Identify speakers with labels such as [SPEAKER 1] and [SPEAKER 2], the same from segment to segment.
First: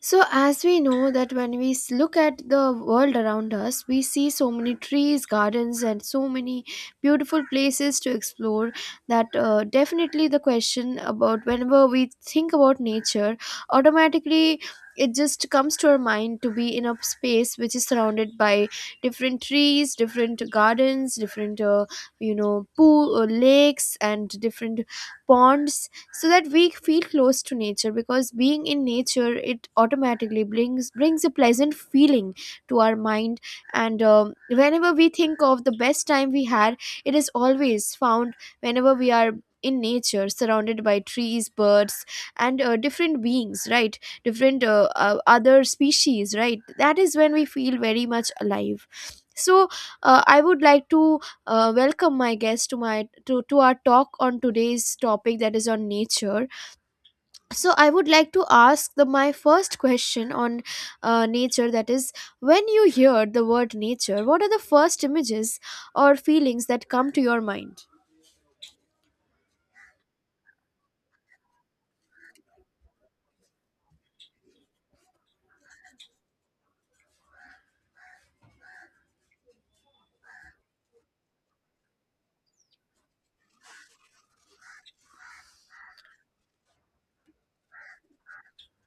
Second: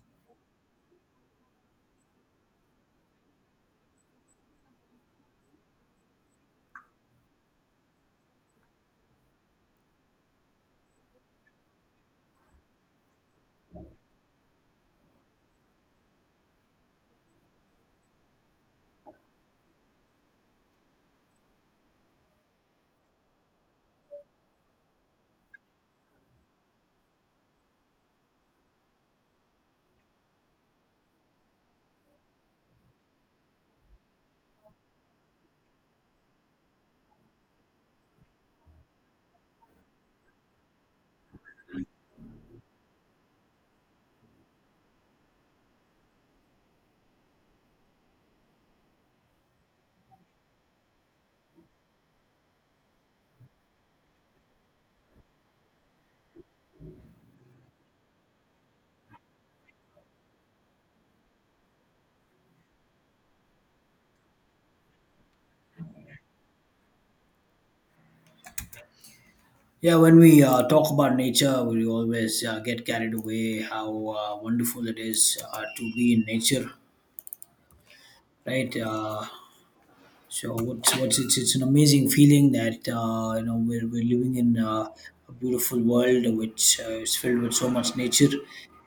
[SPEAKER 1] So, as we know that when we look at the world around us, we see so many trees, gardens, and so many beautiful places to explore. That definitely the question about, whenever we think about nature, automatically it just comes to our mind to be in a space which is surrounded by different trees, different gardens, different pool, lakes, and different ponds, so that we feel close to nature, because being in nature, it automatically brings a pleasant feeling to our mind. And whenever we think of the best time we had, it is always found whenever we are in nature, surrounded by trees, birds, and different beings, right, different other species, right, that is when we feel very much alive. So, I would like to welcome my guest to our talk on today's topic, that is on nature. So I would like to ask the my first question on nature, that is, when you hear the word nature, what are the first images or feelings that come to your mind?
[SPEAKER 2] Yeah, when we talk about nature, we always get carried away how wonderful it is to be in nature, right? So what's it's an amazing feeling that you know we're living in a beautiful world which is filled with so much nature,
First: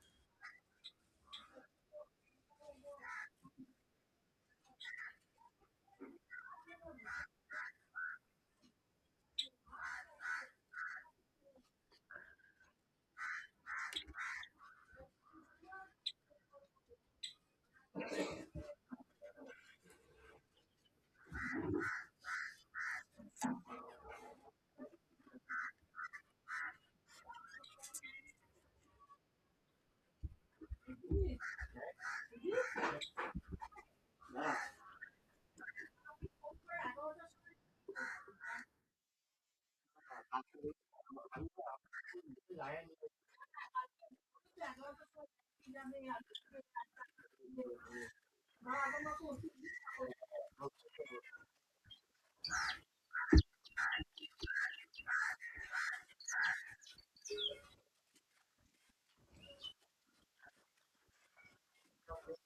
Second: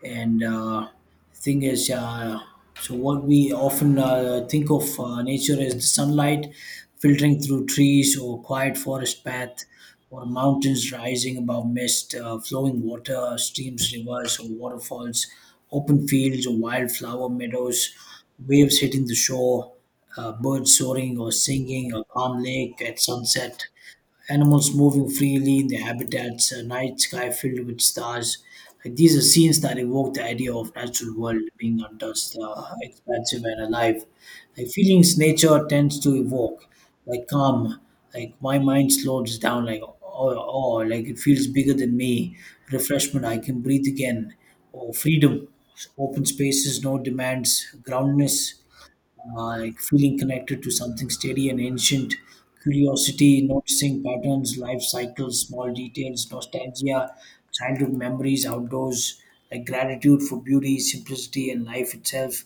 [SPEAKER 2] and thing is. So what we often think of nature is the sunlight filtering through trees or quiet forest path or mountains rising above mist, flowing water, streams, rivers or waterfalls, open fields or wildflower meadows, waves hitting the shore, birds soaring or singing, a calm lake at sunset, animals moving freely in their habitats, a night sky filled with stars. Like, these are scenes that evoke the idea of natural world being untouched, expansive and alive. Like feelings nature tends to evoke, like calm, like my mind slows down, like oh, like it feels bigger than me, refreshment, I can breathe again, or freedom, open spaces, no demands, groundness, like feeling connected to something steady and ancient, curiosity, noticing patterns, life cycles, small details, nostalgia, childhood memories, outdoors, like gratitude for beauty, simplicity, and life itself.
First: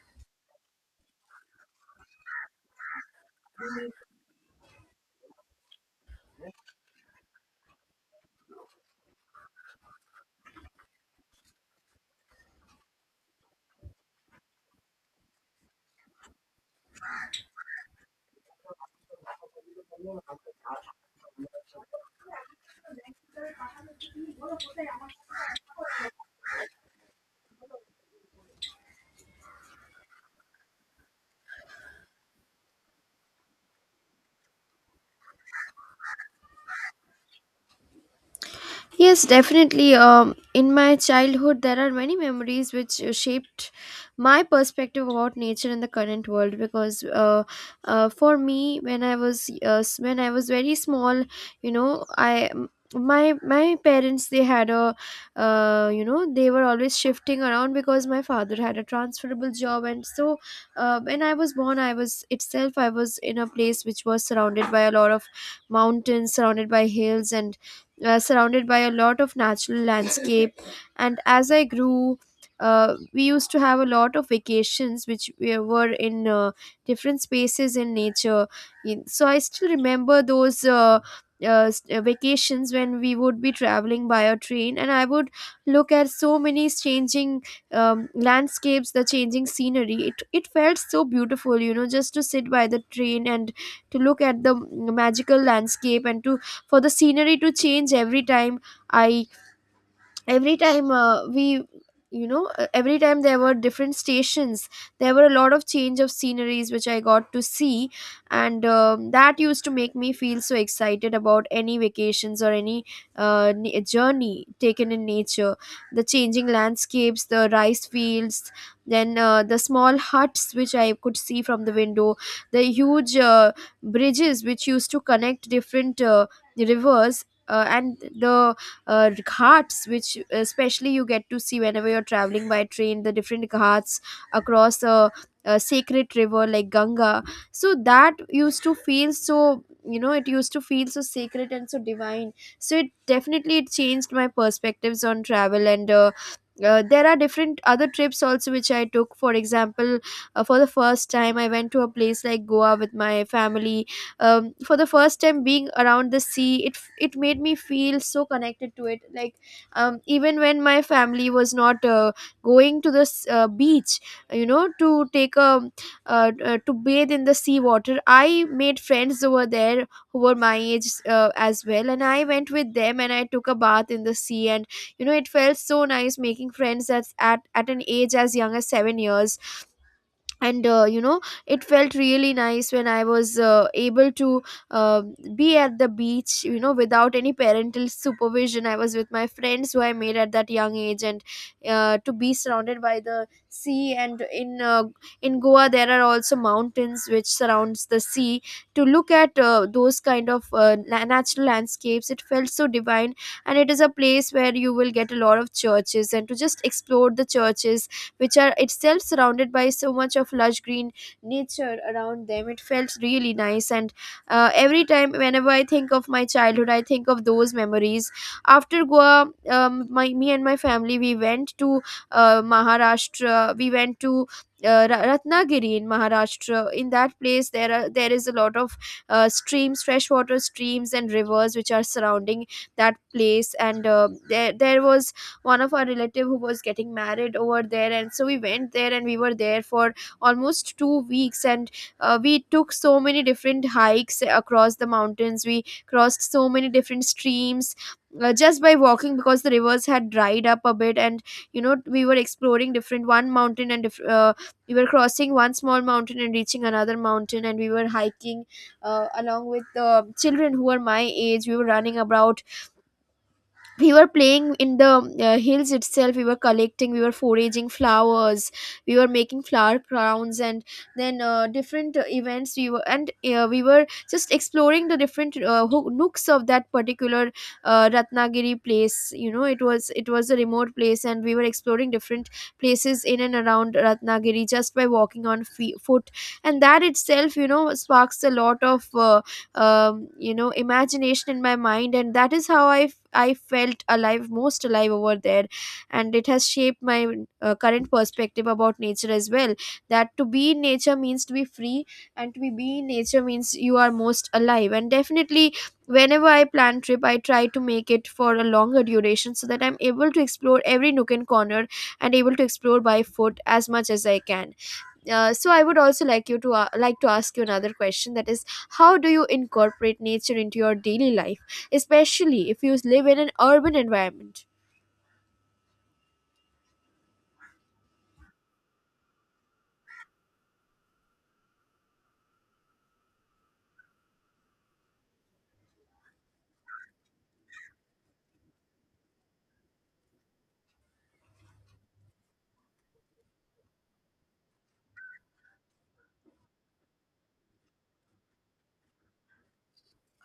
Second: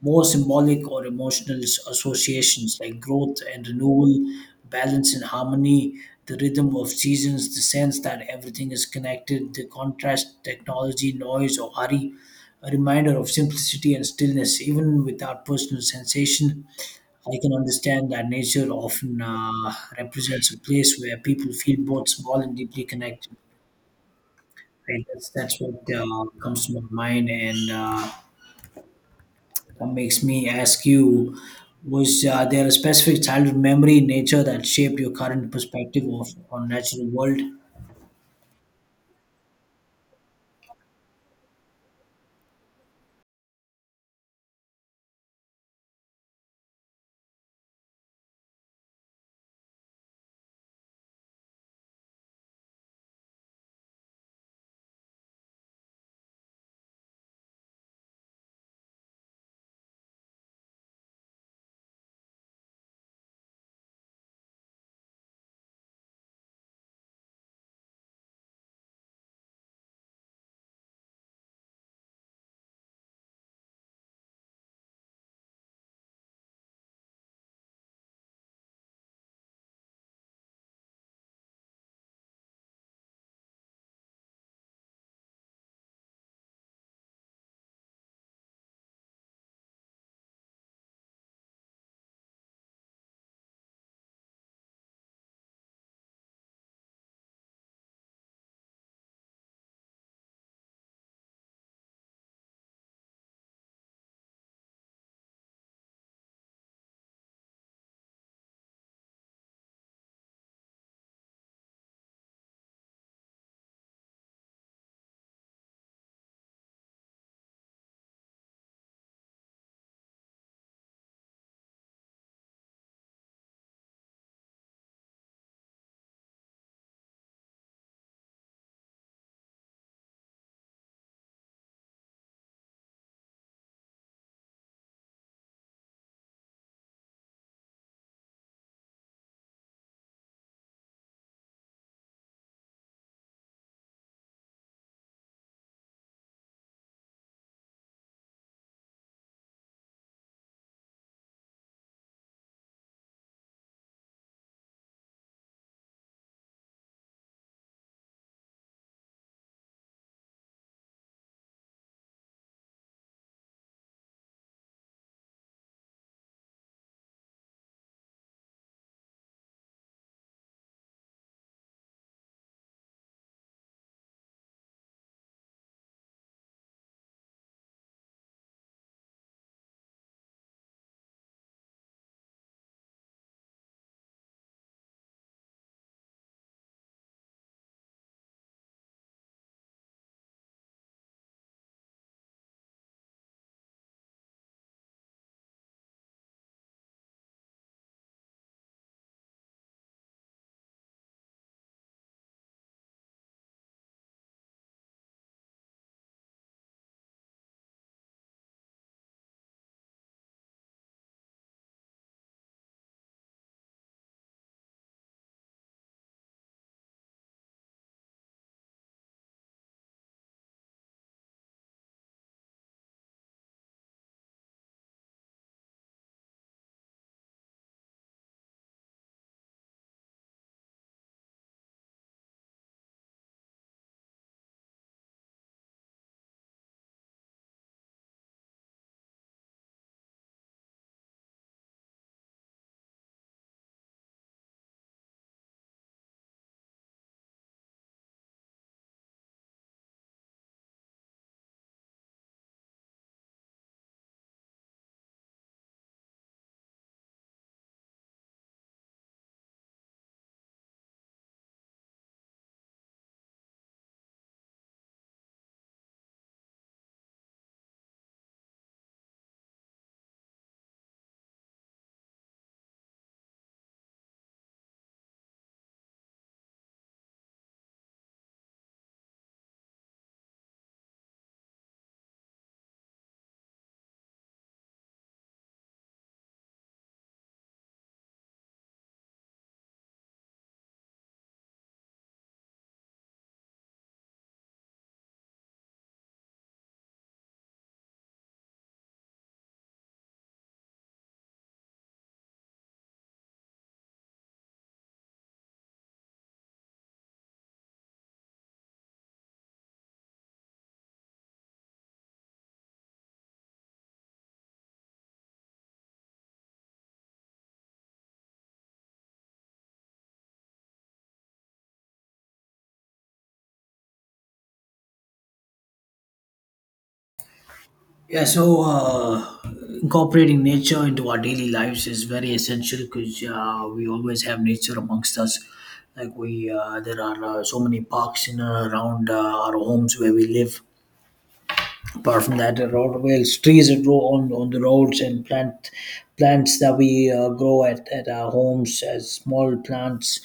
[SPEAKER 2] More symbolic or emotional associations like growth and renewal, balance and harmony, the rhythm of seasons, the sense that everything is connected, the contrast, technology, noise, or hurry, a reminder of simplicity and stillness, even without personal sensation. I can understand that nature often represents a place where people feel both small and deeply connected. Right? That's what comes to my mind, and that makes me ask you: Was there a specific childhood memory in nature that shaped your current perspective of on natural world?
[SPEAKER 1] Yes, definitely. In my childhood, there are many memories which shaped my perspective about nature and the current world. Because for me, when I was when I was very small, you know, I m- my parents, they had a you know they were always shifting around, because my father had a transferable job. And so when I was born, I was in a place which was surrounded by a lot of mountains, surrounded by hills, and surrounded by a lot of natural landscape. And as I grew, we used to have a lot of vacations which we were in different spaces in nature. So I still remember those vacations when we would be traveling by a train, and I would look at so many changing landscapes, the changing scenery. It felt so beautiful, just to sit by the train and to look at the magical landscape, and to for the scenery to change every time. I every time we you know Every time there were different stations, there were a lot of change of sceneries which I got to see. And that used to make me feel so excited about any vacations or any journey taken in nature: the changing landscapes, the rice fields, then the small huts which I could see from the window, the huge bridges which used to connect different rivers, and the uh, ghats, which especially you get to see whenever you're traveling by train, the different ghats across a sacred river like Ganga. So that used to feel so sacred and so divine. So it definitely it changed my perspectives on travel. And there are different other trips also which I took. For example, for the first time, I went to a place like Goa with my family. For the first time being around the sea, it made me feel so connected to it, like, even when my family was not going to the beach, you know to take a to bathe in the sea water, I made friends over there who were my age, as well. And I went with them, and I took a bath in the sea. And it felt so nice making friends at an age as young as 7 years. And it felt really nice when I was able to uh, be at the beach, without any parental supervision. I was with my friends who I made at that young age. And to be surrounded by the sea, and in in Goa there are also mountains which surrounds the sea. To look at those kind of natural landscapes, it felt so divine. And it is a place where you will get a lot of churches, and to just explore the churches, which are itself surrounded by so much of lush green nature around them. It felt really nice. And every time whenever I think of my childhood, I think of those memories. After Goa, my me and my family, we went to Maharashtra. We went to Ratnagiri in Maharashtra. In that place, there is a lot of streams, freshwater streams, and rivers which are surrounding that place. And there was one of our relative who was getting married over there, and so we went there, and we were there for almost 2 weeks. And we took so many different hikes across the mountains. We crossed so many different streams, just by walking, because the rivers had dried up a bit. And we were exploring different, one mountain, and we were crossing one small mountain and reaching another mountain, and we were hiking along with the children who were my age. We were running about, we were playing in the hills itself. We were foraging flowers, we were making flower crowns. And then different events, we were just exploring the different nooks of that particular Ratnagiri place. It was a remote place, and we were exploring different places in and around Ratnagiri just by walking on foot. And that itself, sparks a lot of imagination in my mind, and that is how I felt alive, most alive, over there. And it has shaped my current perspective about nature as well, that to be in nature means to be free, and to be in nature means you are most alive. And definitely, whenever I plan trip, I try to make it for a longer duration, so that I'm able to explore every nook and corner, and able to explore by foot as much as I can. So, I would also like you to like to ask you another question, that is, how do you incorporate nature into your daily life, especially if you live in an urban environment?
[SPEAKER 2] Yeah, so incorporating nature into our daily lives is very essential because we always have nature amongst us. Like we, there are so many parks in and around our homes where we live. Apart from that, there are always trees that grow on the roads, and plants that we grow at our homes as small plants.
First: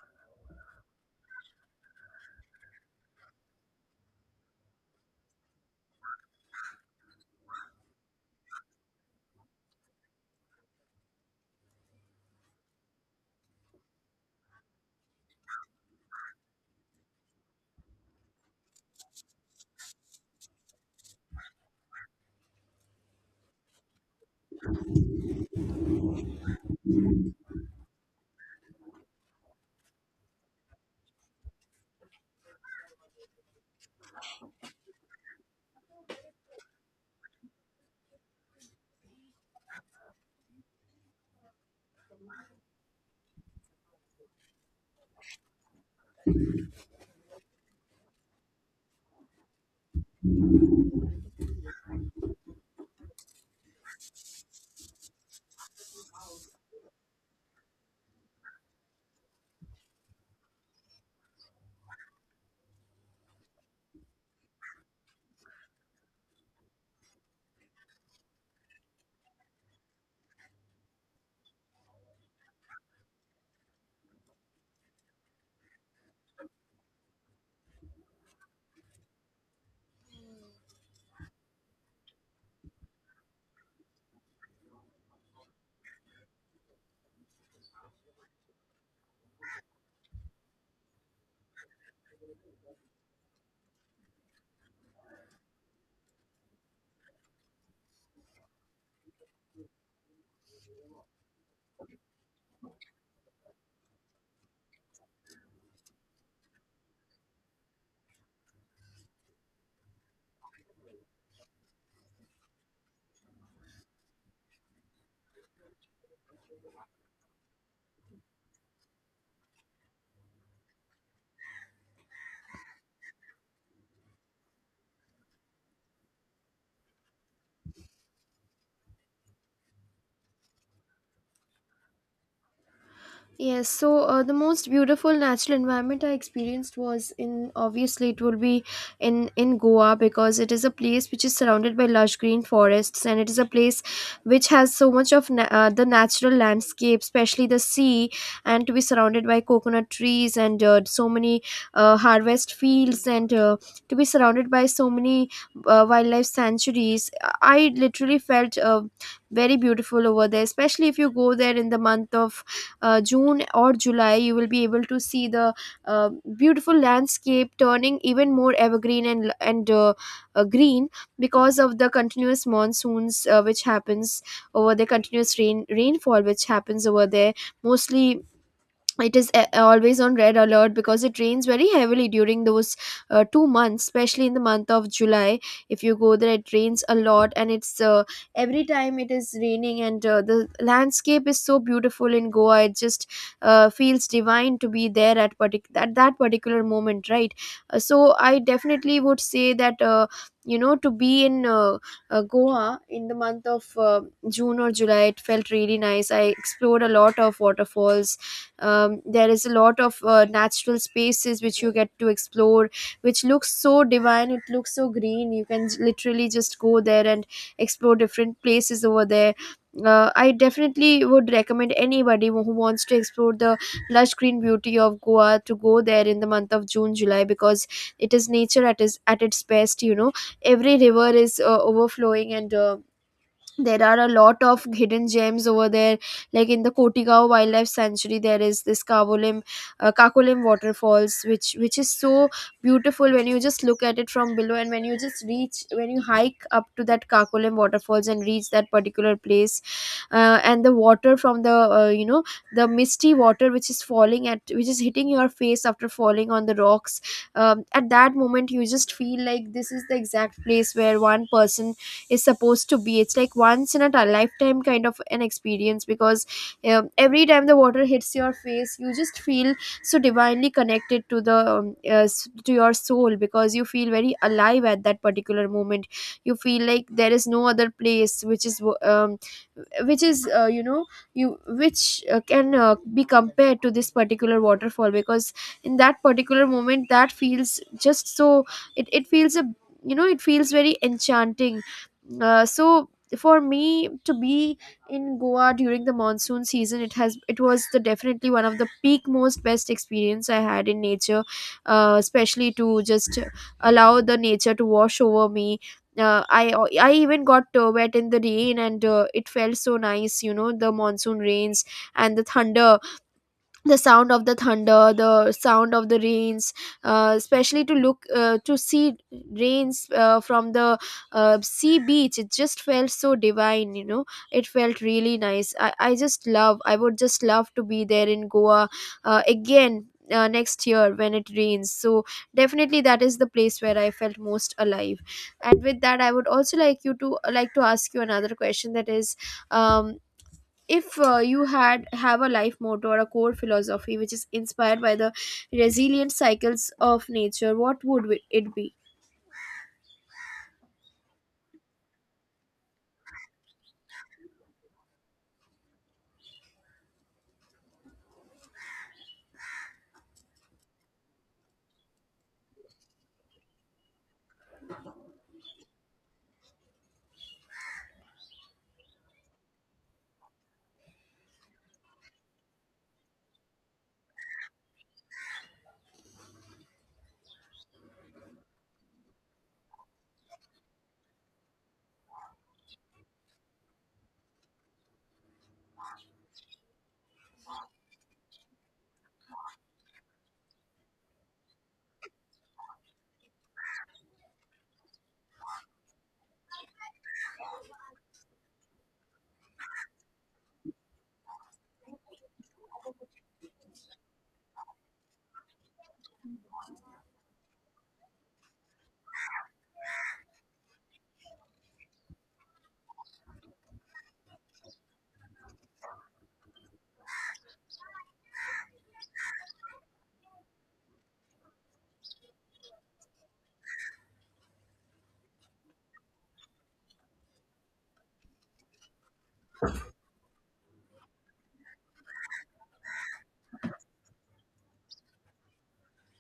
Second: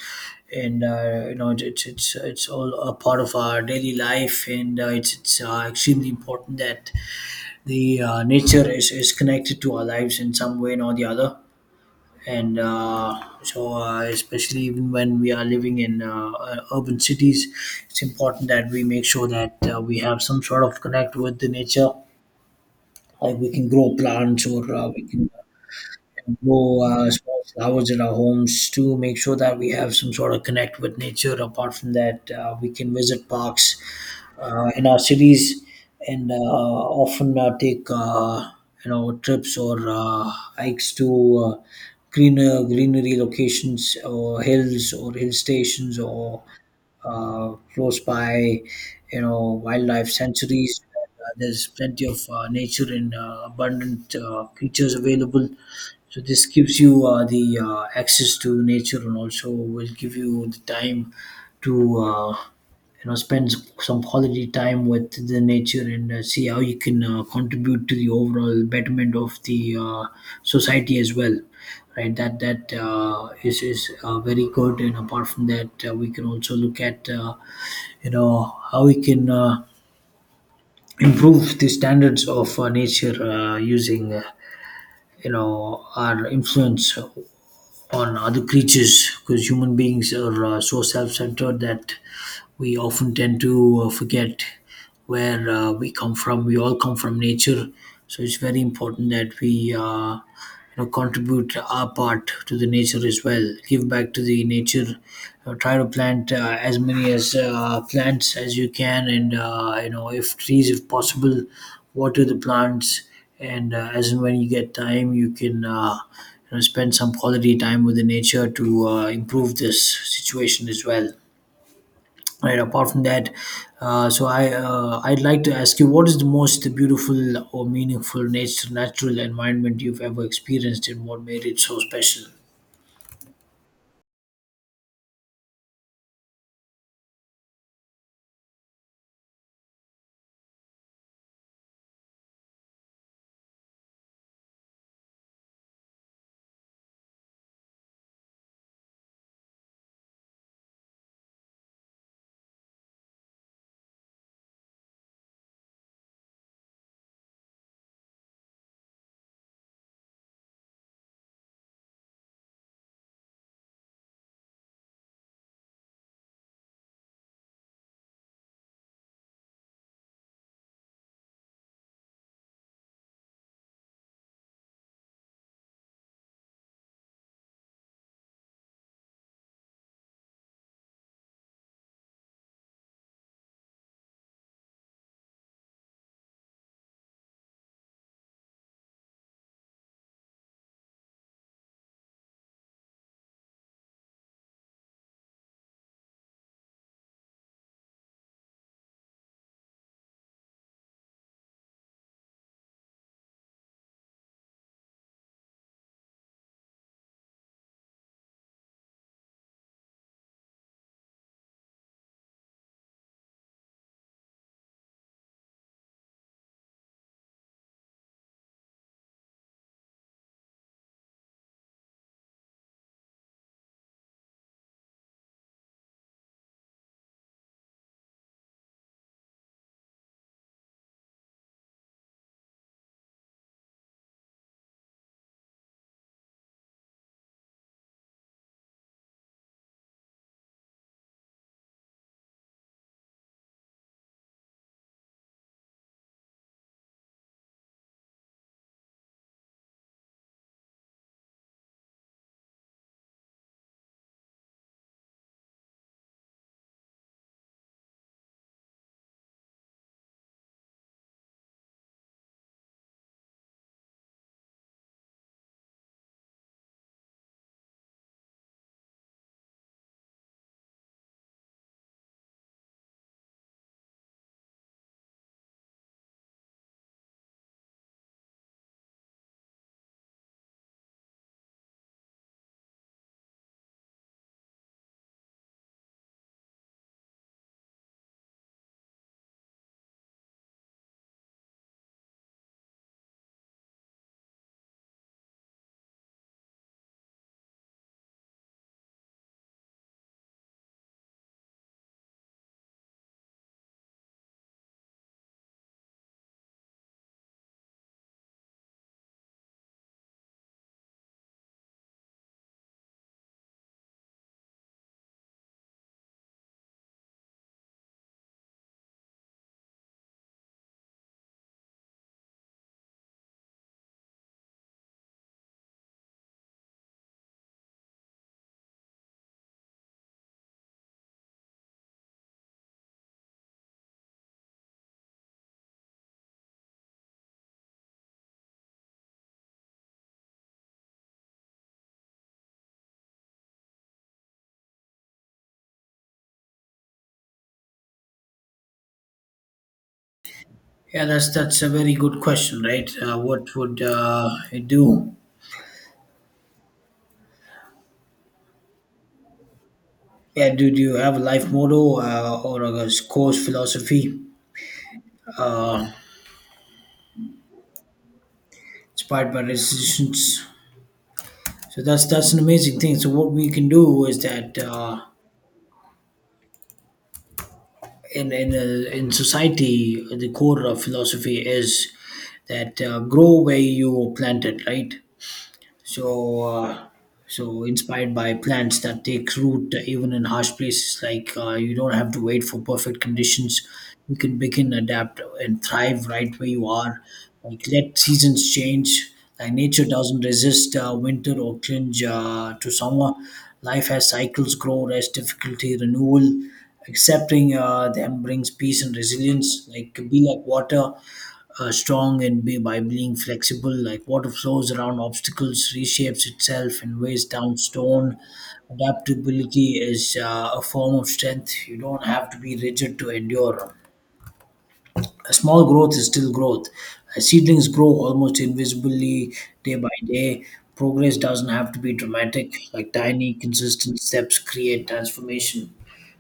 [SPEAKER 2] And you know, it's all a part of our daily life, and it's extremely important that the nature is connected to our lives in some way or the other, and especially even when we are living in urban cities, it's important that we make sure that we have some sort of connect with the nature, like we can grow plants, or we can grow small flowers in our homes to make sure that we have some sort of connect with nature. Apart from that, we can visit parks in our cities and often take you know trips or hikes to uh, greenery locations or hills or hill stations or close by, you know, wildlife sanctuaries. There's plenty of nature and abundant creatures available. So this gives you the access to nature and also will give you the time to you know spend some quality time with the nature and see how you can contribute to the overall betterment of the society as well. Right, that that is very good. And apart from that, we can also look at you know how we can improve the standards of nature using you know our influence on other creatures, because human beings are so self-centered that we often tend to forget where we come from. We all come from nature, so it's very important that we you know contribute our part to the nature as well. Give back to the nature. Try to plant as many as plants as you can, and you know if trees, if possible, water the plants. And as and when you get time, you can. You know, spend some quality time with the nature to improve this situation as well. Right. Apart from that, so I I'd like to ask you, what is the most beautiful or meaningful nature natural environment you've ever experienced, and what made it so special?
[SPEAKER 1] Yes, so the most beautiful natural environment I experienced, was in obviously, it will be in Goa, because it is a place which is surrounded by lush green forests, and it is a place which has so much of the natural landscape, especially the sea, and to be surrounded by coconut trees, and so many harvest fields, and to be surrounded by so many wildlife sanctuaries. I literally felt very beautiful over there, especially if you go there in the month of June or July, you will be able to see the uh, beautiful landscape turning even more evergreen and green, because of the continuous monsoons, which happens over there, continuous rainfall which happens over there. Mostly, it is always on red alert, because it rains very heavily during those 2 months, especially in the month of July. If you go there, it rains a lot, and it's every time it is raining, and the landscape is so beautiful in Goa, it just feels divine to be there at that particular moment, right? So, I definitely would say that to be in Goa in the month of June or July, it felt really nice. I explored a lot of waterfalls. There is a lot of natural spaces which you get to explore, which looks so divine, it looks so green. You can literally just go there and explore different places over there. I definitely would recommend anybody who wants to explore the lush green beauty of Goa to go there in the month of June, July, because it is nature at its best. You know, every river is overflowing and there are a lot of hidden gems over there, like in the Kotigao wildlife sanctuary there is this kavolim kakolim waterfalls which is so beautiful when you just look at it from below, and when you just reach when you hike up to that kakolim waterfalls and reach that particular place, and the water from the the misty water which is hitting your face after falling on the rocks. At that moment you just feel like this is the exact place where one person is supposed to be. It's like once in a ti- lifetime kind of an experience, because every time the water hits your face you just feel so divinely connected to to your soul, because you feel very alive at that particular moment. You feel like there is no other place which is wo- which is you know you which can be compared to this particular waterfall, because in that particular moment that feels just so, it feels a, you know, it feels very enchanting. So for me to be in Goa during the monsoon season, it was the definitely one of the peak most best experience I had in nature. Especially to just allow the nature to wash over me. uh, I I even got wet in the rain, and it felt so nice, you know, the monsoon rains and the thunder, the sound of the thunder, the sound of the rains. Especially to see rains from the sea beach, it just felt so divine, you know. It felt really nice. I just love, I would just love to be there in Goa again, next year when it rains. So definitely that is the place where I felt most alive. And with that, I would also like to ask you another question, that is, um if you had have a life motto or a core philosophy which is inspired by the resilient cycles of nature, what would it be?
[SPEAKER 2] Yeah, that's a very good question, right? What would it do? Yeah, do you have a life motto or a course philosophy inspired by decisions? So that's an amazing thing. So what we can do is that in society, the core of philosophy is that grow where you plant it, right? So, uh, so, inspired by plants that take root even in harsh places, like you don't have to wait for perfect conditions. You can begin, adapt, and thrive right where you are. Like let seasons change. Like nature doesn't resist winter or clinch to summer. Life has cycles: grow, rest, difficulty, renewal. Accepting them brings peace and resilience. Like be like water, strong and be by being flexible. Like water flows around obstacles, reshapes itself and weighs down stone. Adaptability is a form of strength. You don't have to be rigid to endure. A small growth is still growth. Seedlings grow almost invisibly day by day. Progress doesn't have to be dramatic. Like tiny, consistent steps create transformation.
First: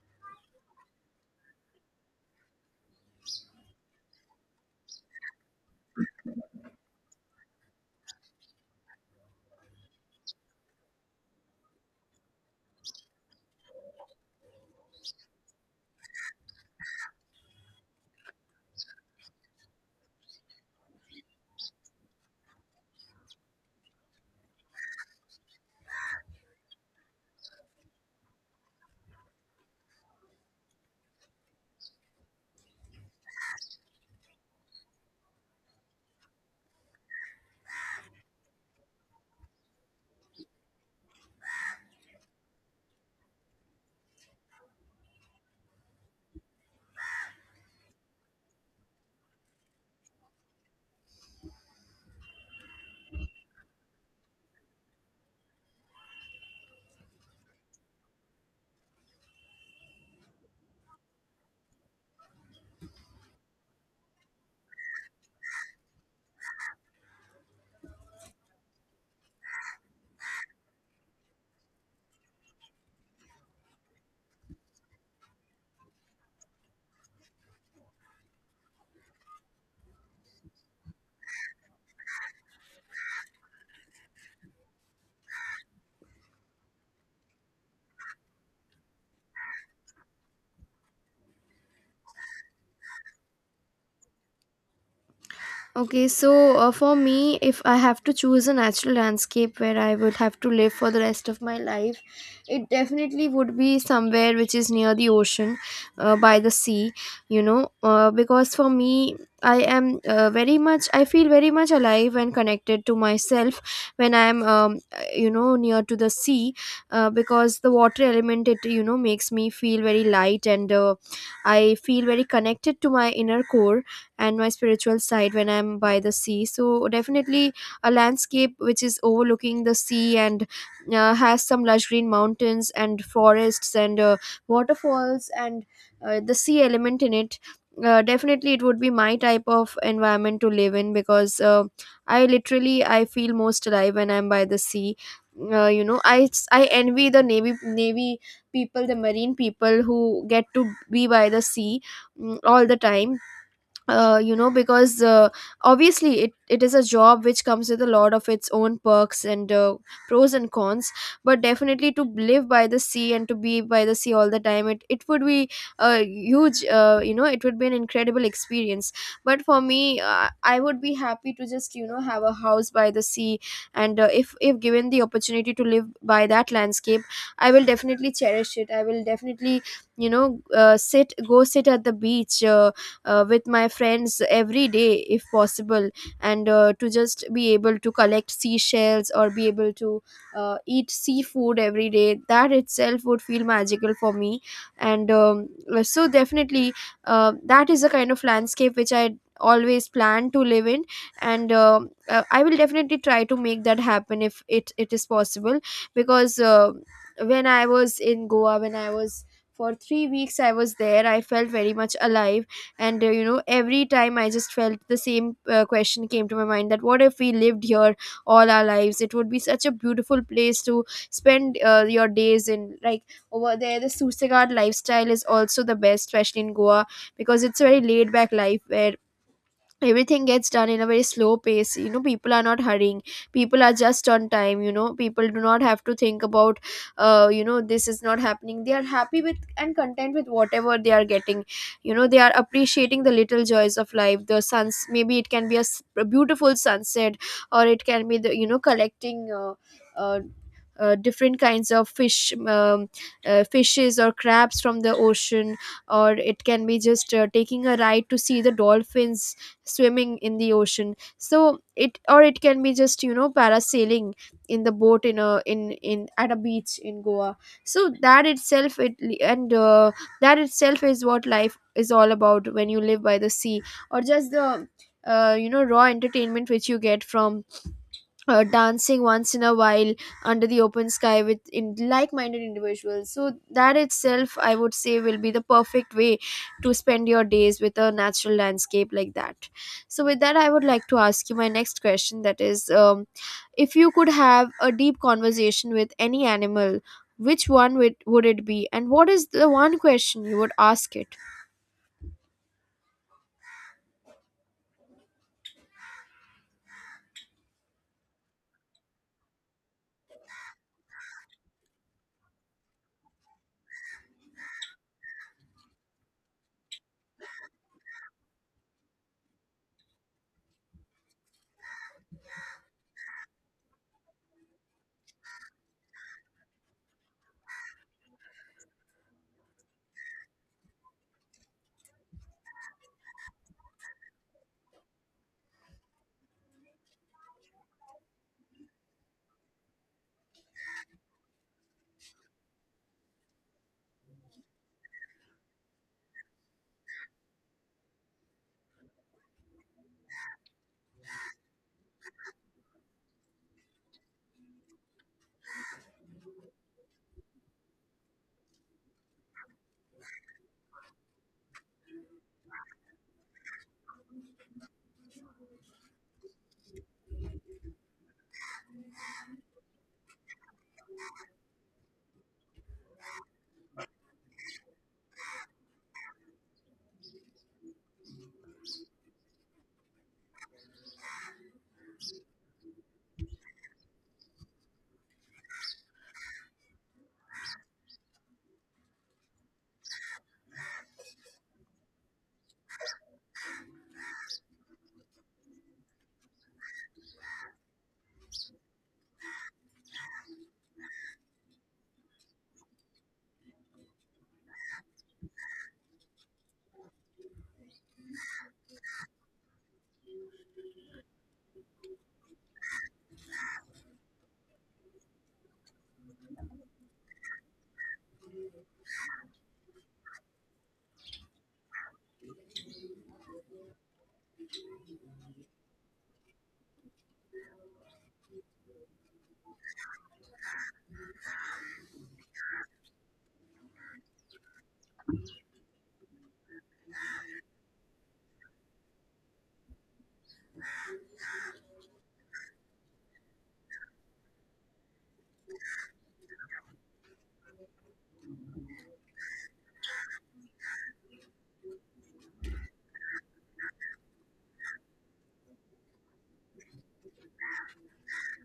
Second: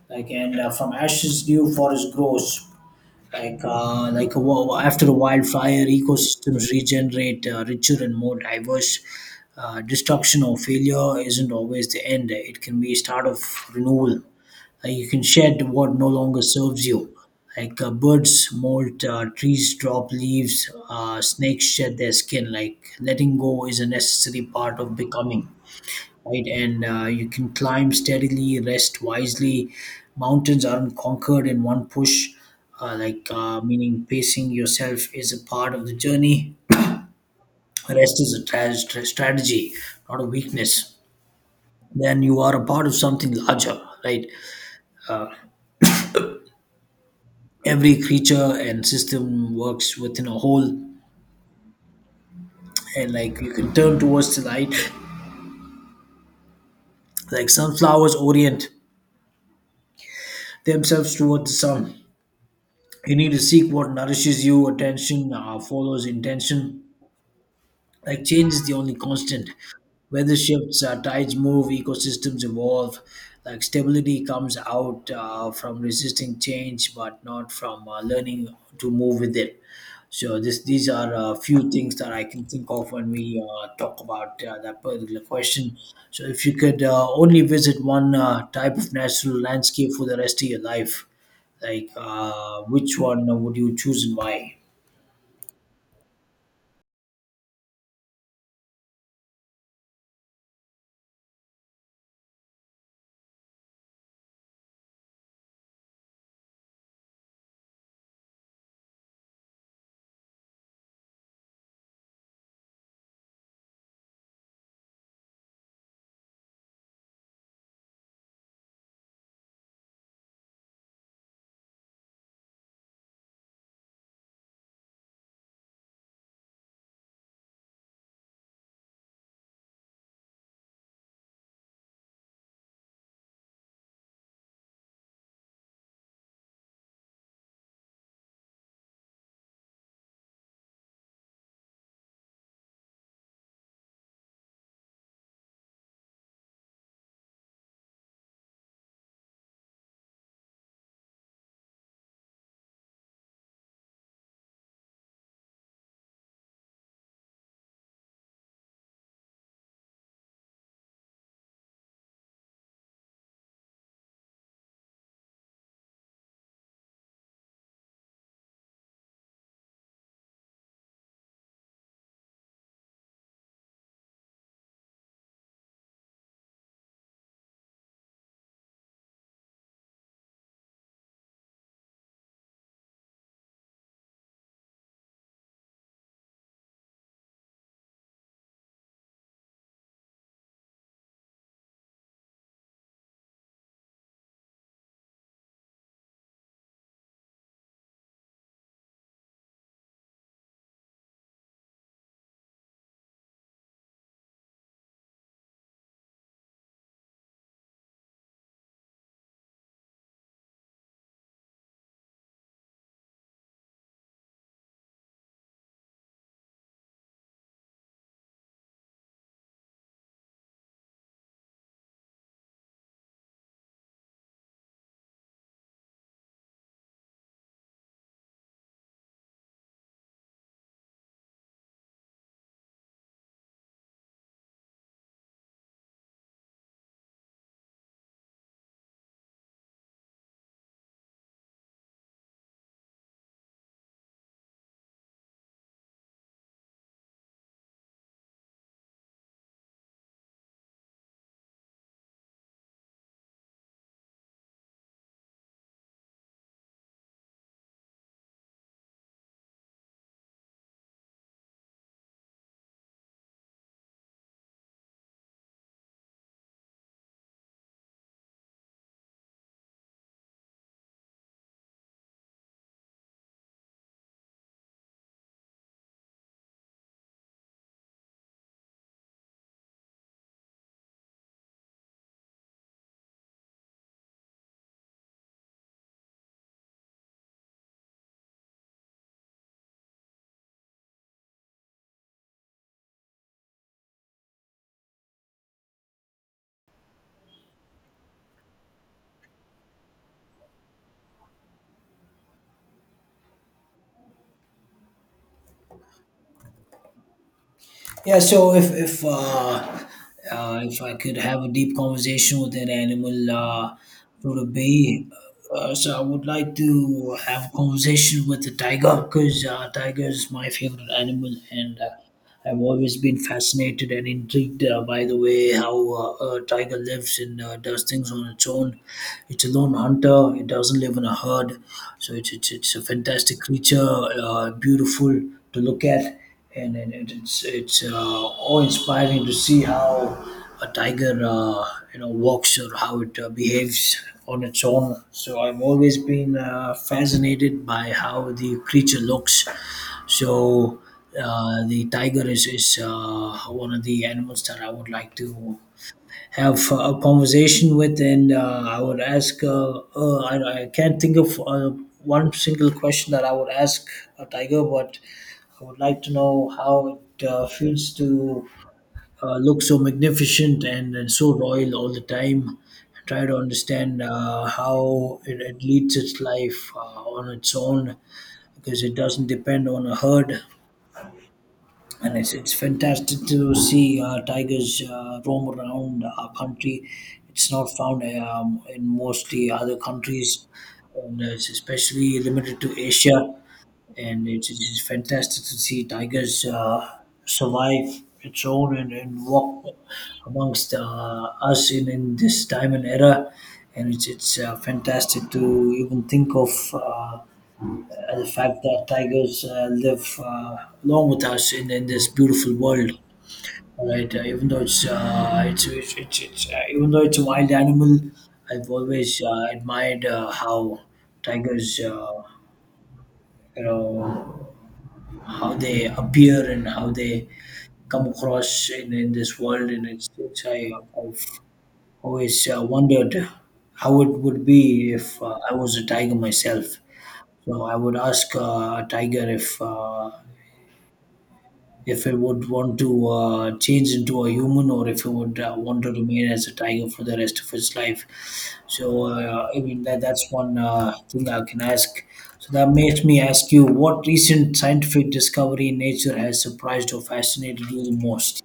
[SPEAKER 2] Like and From ashes, new forest grows, like after a wildfire, ecosystems regenerate richer and more diverse. Destruction or failure isn't always the end; it can be a start of renewal. Like, you can shed what no longer serves you, like birds molt, trees drop leaves, snakes shed their skin. Like, letting go is a necessary part of becoming, right? And you can climb steadily, rest wisely. Mountains aren't conquered in one push, meaning pacing yourself is a part of the journey. Rest is a strategy, not a weakness. Then you are a part of something larger, right? Every creature and system works within a whole, and like you can turn towards the light, like sunflowers orient themselves towards the sun. You need to seek what nourishes you. Attention follows intention. Like change is the only constant. Weather shifts, tides move, ecosystems evolve. Like stability comes out from resisting change, but not from learning to move with it. So this, these are a few things that I can think of when we talk about that particular question. So if you could only visit one type of natural landscape for the rest of your life, like which one would you choose and why?
[SPEAKER 1] Okay, so for me, if I have to choose a natural landscape where I would have to live for the rest of my life, it definitely would be somewhere which is near the ocean, by the sea, you know, because for me, I am I feel very much alive and connected to myself when I am, near to the sea, because the water element, it, you know, makes me feel very light, and I feel very connected to my inner core and my spiritual side when I'm by the sea. So definitely a landscape which is overlooking the sea and has some lush green mountains and forests and waterfalls and the sea element in it. Definitely it would be my type of environment to live in, because I literally, I feel most alive when I'm by the sea. uh, you know i I envy the navy people, the marine people who get to be by the sea, mm, all the time. You know because Obviously it is a job which comes with a lot of its own perks and pros and cons, but definitely to live by the sea and to be by the sea all the time, it would be a huge, it would be an incredible experience. But for me, I would be happy to just, you know, have a house by the sea. And if given the opportunity to live by that landscape, I will definitely cherish it. I will definitely, you know, sit at the beach, with my friends every day if possible, and to just be able to collect seashells, or be able to eat seafood every day, that itself would feel magical for me. And um, so definitely that is the kind of landscape which I always plan to live in, and I will definitely try to make that happen if it is possible. Because when I was in Goa, when I was for 3 weeks I was there, I felt very much alive. And you know, every time I just felt the same, question came to my mind, that what if we lived here all our lives, it would be such a beautiful place to spend your days in. Like, over there the Susegard lifestyle is also the best, especially in Goa, because it's a very laid back life, where everything gets done in a very slow pace. You know, people are not hurrying, people are just on time. You know, people do not have to think about you know, this is not happening, they are happy with and content with whatever they are getting. You know, they are appreciating the little joys of life. The suns, maybe it can be a beautiful sunset, or it can be the, you know, collecting uh, different kinds of fishes or crabs from the ocean, or it can be just taking a ride to see the dolphins swimming in the ocean. So it can be just, you know, parasailing in the boat in a in in at a beach in Goa. So that itself it, and that itself is what life is all about when you live by the sea. Or just the raw entertainment which you get from dancing once in a while under the open sky with in like-minded individuals. So that itself, I would say, will be the perfect way to spend your days with a natural landscape like that. So with that, I would like to ask you my next question, that is, if you could have a deep conversation with any animal, which would it be, and what is the one question you would ask it?
[SPEAKER 2] Yeah, so if if I could have a deep conversation with an animal, it would be. So I would like to have a conversation with a tiger, because tiger is my favorite animal, and I've always been fascinated and intrigued by the way how a tiger lives and does things on its own. It's a lone hunter. It doesn't live in a herd, so it's a fantastic creature, beautiful to look at, and it's awe-inspiring to see how a tiger you know walks or how it behaves on its own. So I've always been fascinated by how the creature looks. So the tiger is one of the animals that I would like to have a conversation with, and I would ask. I can't think of one single question that I would ask a tiger, but I would like to know how it feels to look so magnificent and so royal all the time. Try to understand how it leads its life on its own, because it doesn't depend on a herd. And it's fantastic to see tigers roam around our country. It's not found in mostly other countries, and it's especially limited to Asia. And it's fantastic to see tigers survive its own and walk amongst us in this time and era. And it's fantastic to even think of. The fact that tigers live along with us in this beautiful world. All right, even though it's even though it's a wild animal, I've always admired how tigers, you know, how they appear and how they come across in this world, and I've always wondered how it would be if I was a tiger myself. So I would ask a tiger if I would want to change into a human or if I would want to remain as a tiger for the rest of its life. So, I mean, that's one thing I can ask. So, that makes me ask you, what recent scientific discovery in nature has surprised or fascinated you the most?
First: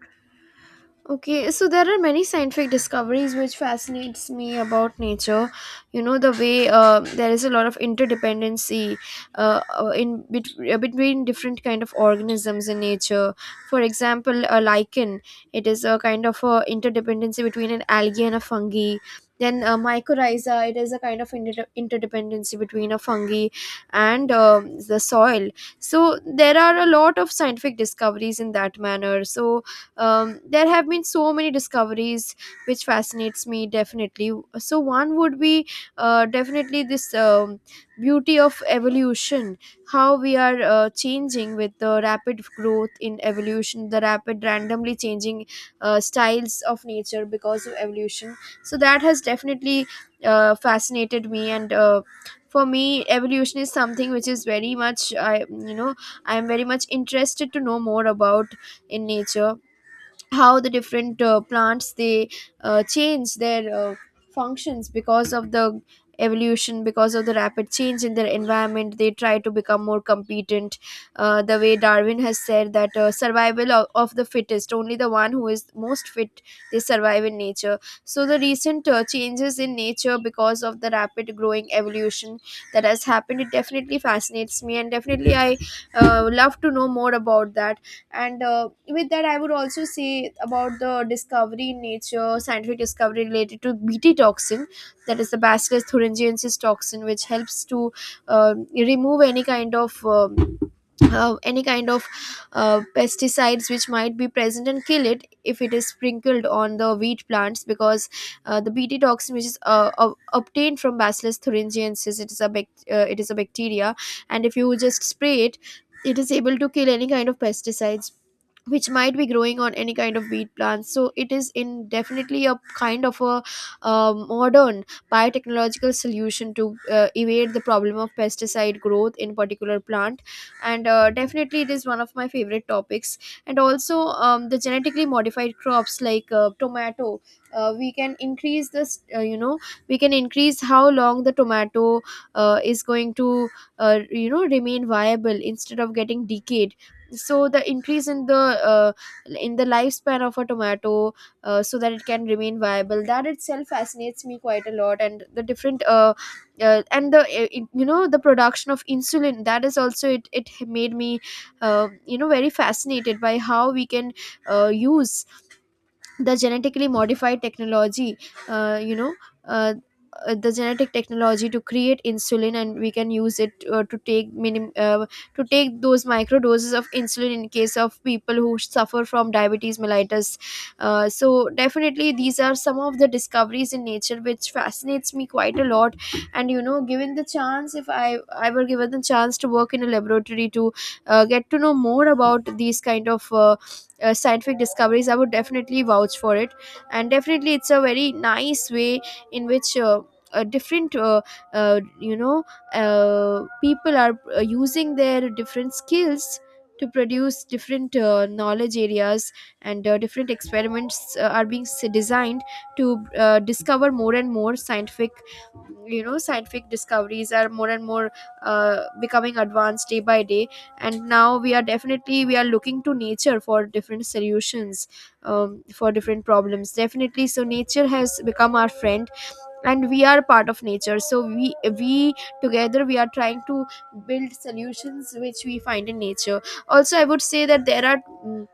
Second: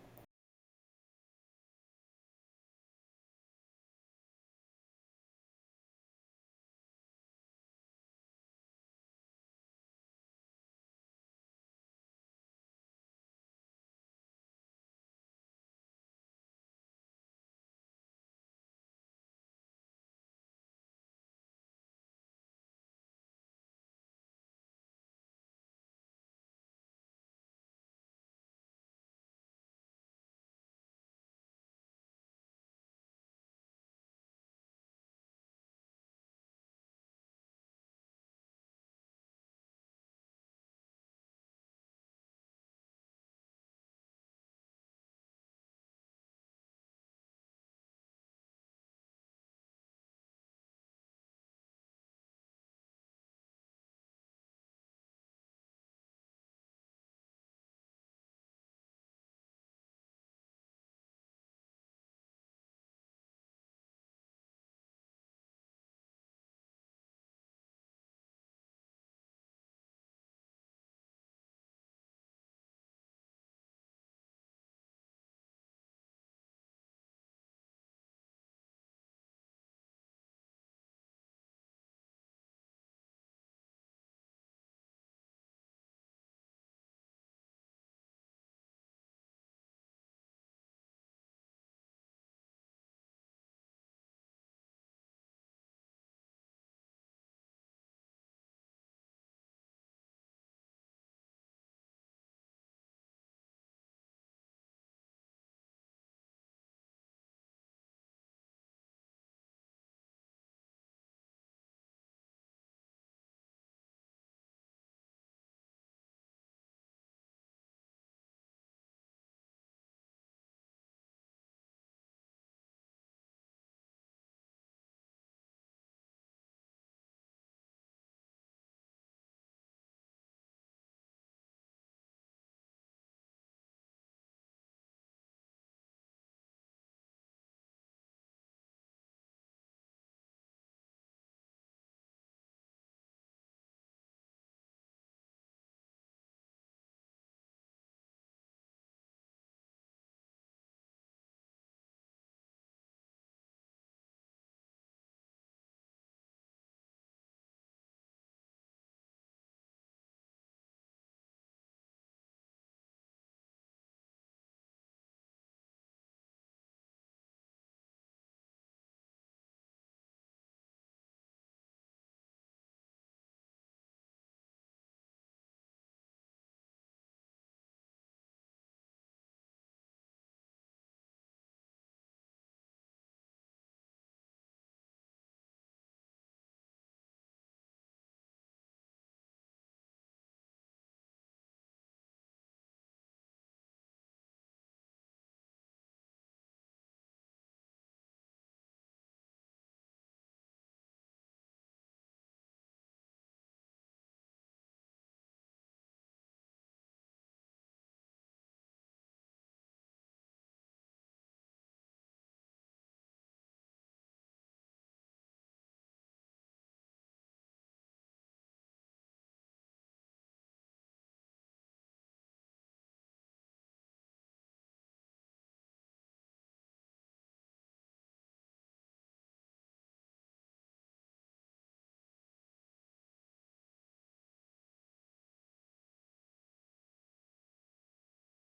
[SPEAKER 1] Okay, so there are many scientific discoveries which fascinates me about nature. You know, the way there is a lot of interdependency, between different kind of organisms in nature. For example, a lichen, it is a kind of a interdependency between an algae and a fungi. Then mycorrhiza, it is a kind of interdependency between a fungi and the soil. So there are a lot of scientific discoveries in that manner. So there have been so many discoveries which fascinates me definitely. So one would be definitely this, beauty of evolution, how we are changing with the rapid growth in evolution, the rapid randomly changing styles of nature because of evolution. So that has definitely fascinated me. And for me, evolution is something which is very much, I you know I am very much interested to know more about in nature, how the different plants they change their functions because of the evolution, because of the rapid change in their environment, they try to become more competent. The way Darwin has said that, survival of the fittest, only the one who is most fit, they survive in nature. So the recent changes in nature because of the rapid growing evolution that has happened, it definitely fascinates me, and definitely I love to know more about that. And with that, I would also say about the discovery in nature, scientific discovery related to BT toxin, that is the bacillus thuringiensis toxin, which helps to remove any kind of pesticides which might be present, and kill it if it is sprinkled on the wheat plants. Because the BT toxin, which is obtained from bacillus thuringiensis, it is a it is a bacteria, and if you just spray it, it is able to kill any kind of pesticides which might be growing on any kind of wheat plants. So it is in definitely a kind of a modern biotechnological solution to evade the problem of pesticide growth in particular plant. And definitely it is one of my favorite topics. And also, the genetically modified crops, like tomato, we can increase this, we can increase how long the tomato is going to remain viable instead of getting decayed. So the increase uh, in the lifespan of a tomato, so that it can remain viable, that itself fascinates me quite a lot. And the different you know, the production of insulin, that is also, it made me you know, very fascinated by how we can use the genetically modified technology, uh, you know uh, the genetic technology to create insulin, and we can use it to to take those micro doses of insulin in case of people who suffer from diabetes mellitus. So definitely these are some of the discoveries in nature which fascinates me quite a lot. And you know, given the chance, if I were given the chance to work in a laboratory to get to know more about these kind of scientific discoveries, I would definitely vouch for it. And definitely it's a very nice way in which different uh, you know people are using their different skills to produce different knowledge areas, and different experiments designed to discover more and more scientific, you know, scientific discoveries are more and more becoming advanced day by day. And now we are definitely, we are looking to nature for different solutions, for different problems definitely. So nature has become our friend, and we are part of nature, so we together we are trying to build solutions which we find in nature. Also, I would say that there are, mm,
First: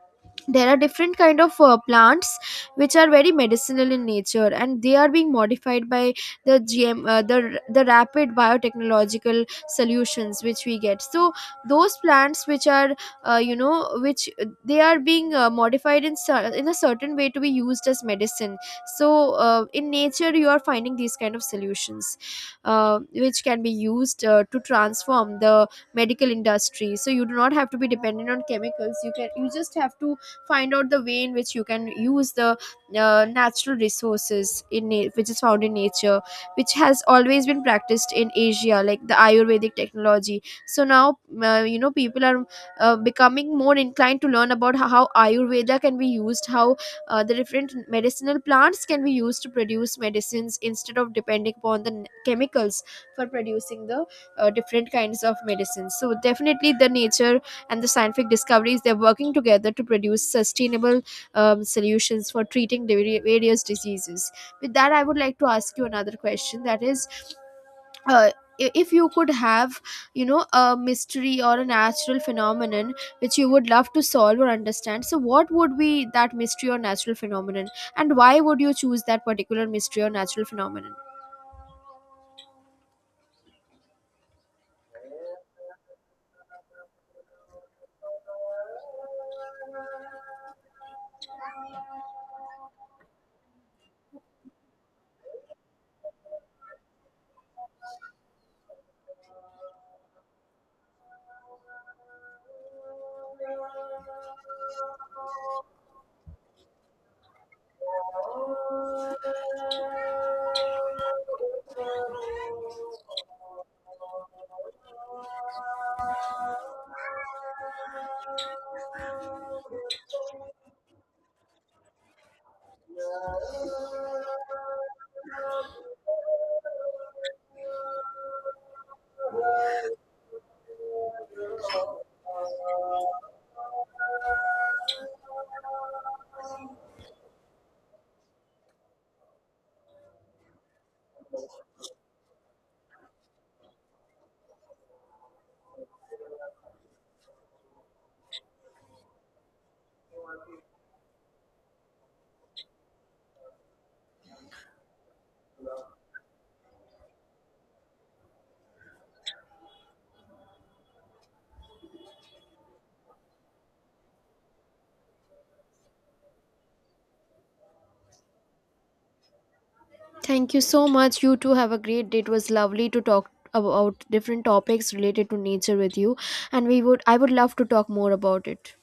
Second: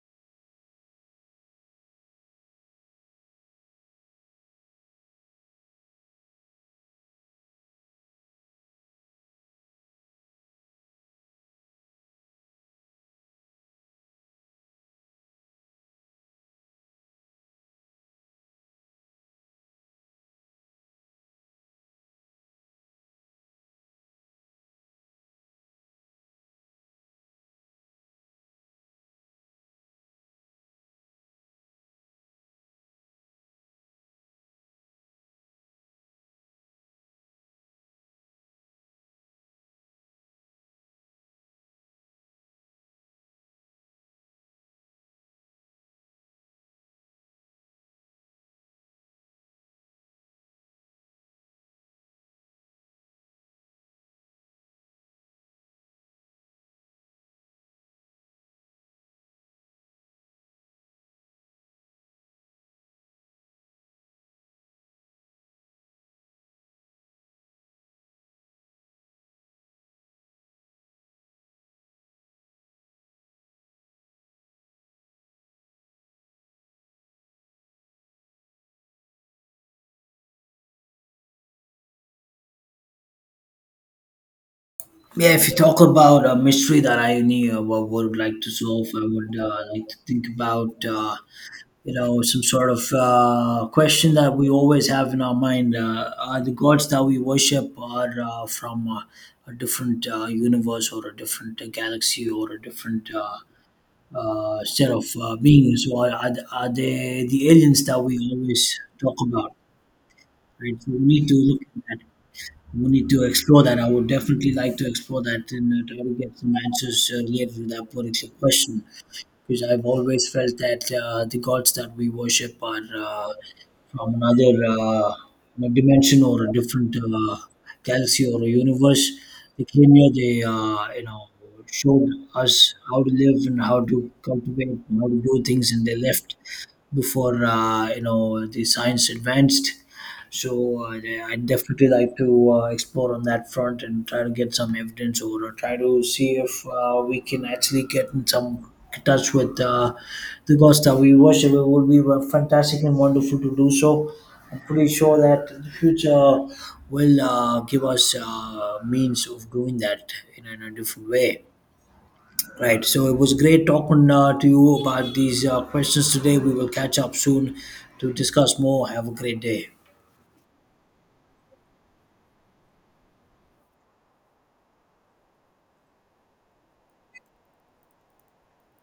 [SPEAKER 1] there are different kind of plants which are very medicinal in nature, and they are being modified by the GM, the rapid biotechnological solutions which we get. So those plants which are you know which they are being modified in in a certain way to be used as medicine. So in nature you are finding these kind of solutions which can be used to transform the medical industry. So you do not have to be dependent on chemicals, you can, you just have to find out the way in which you can use the natural resources in which is found in nature, which has always been practiced in Asia, like the ayurvedic technology. So now you know, people are becoming more inclined to learn about how ayurveda can be used, how the different medicinal plants can be used to produce medicines, instead of depending upon the chemicals for producing the different kinds of medicines. So definitely the nature and the scientific discoveries, they're working together to produce sustainable, solutions for treating the various diseases. With that, I would like to ask you another question, that is, uh, if you could have, you know, a mystery or a natural phenomenon which you would love to solve or understand, so what would be that mystery or natural phenomenon, and why would you choose that particular mystery or natural phenomenon?
[SPEAKER 2] Yeah, if you talk about a mystery that I knew, would like to solve, I would like to think about. You know, some sort of question that we always have in our mind: are the gods that we worship are from a different universe, or a different galaxy, or a different set of beings, or are they the aliens that we always talk about, right? So we need to look at that. We need to explore that. I would definitely like to explore that and try to get some answers related to that particular question, because I've always felt that the gods that we worship are from another you know, dimension or a different galaxy or a universe. They came here, they you know showed us how to live and how to cultivate and how to do things, and they left before you know the science advanced. So yeah, I'd definitely like to explore on that front and try to get some evidence or try to see if we can actually get in some touch with the gods that we worship. It would be fantastic and wonderful to do so. I'm pretty sure that the future will give us means of doing that in a different way. Right. So it was great talking to you about these questions today. We will catch up soon to discuss more. Have a great day.
[SPEAKER 1] Thank you so much. You too, have a great day. It was lovely to talk about different topics related to nature with you, and we would I would love to talk more about it.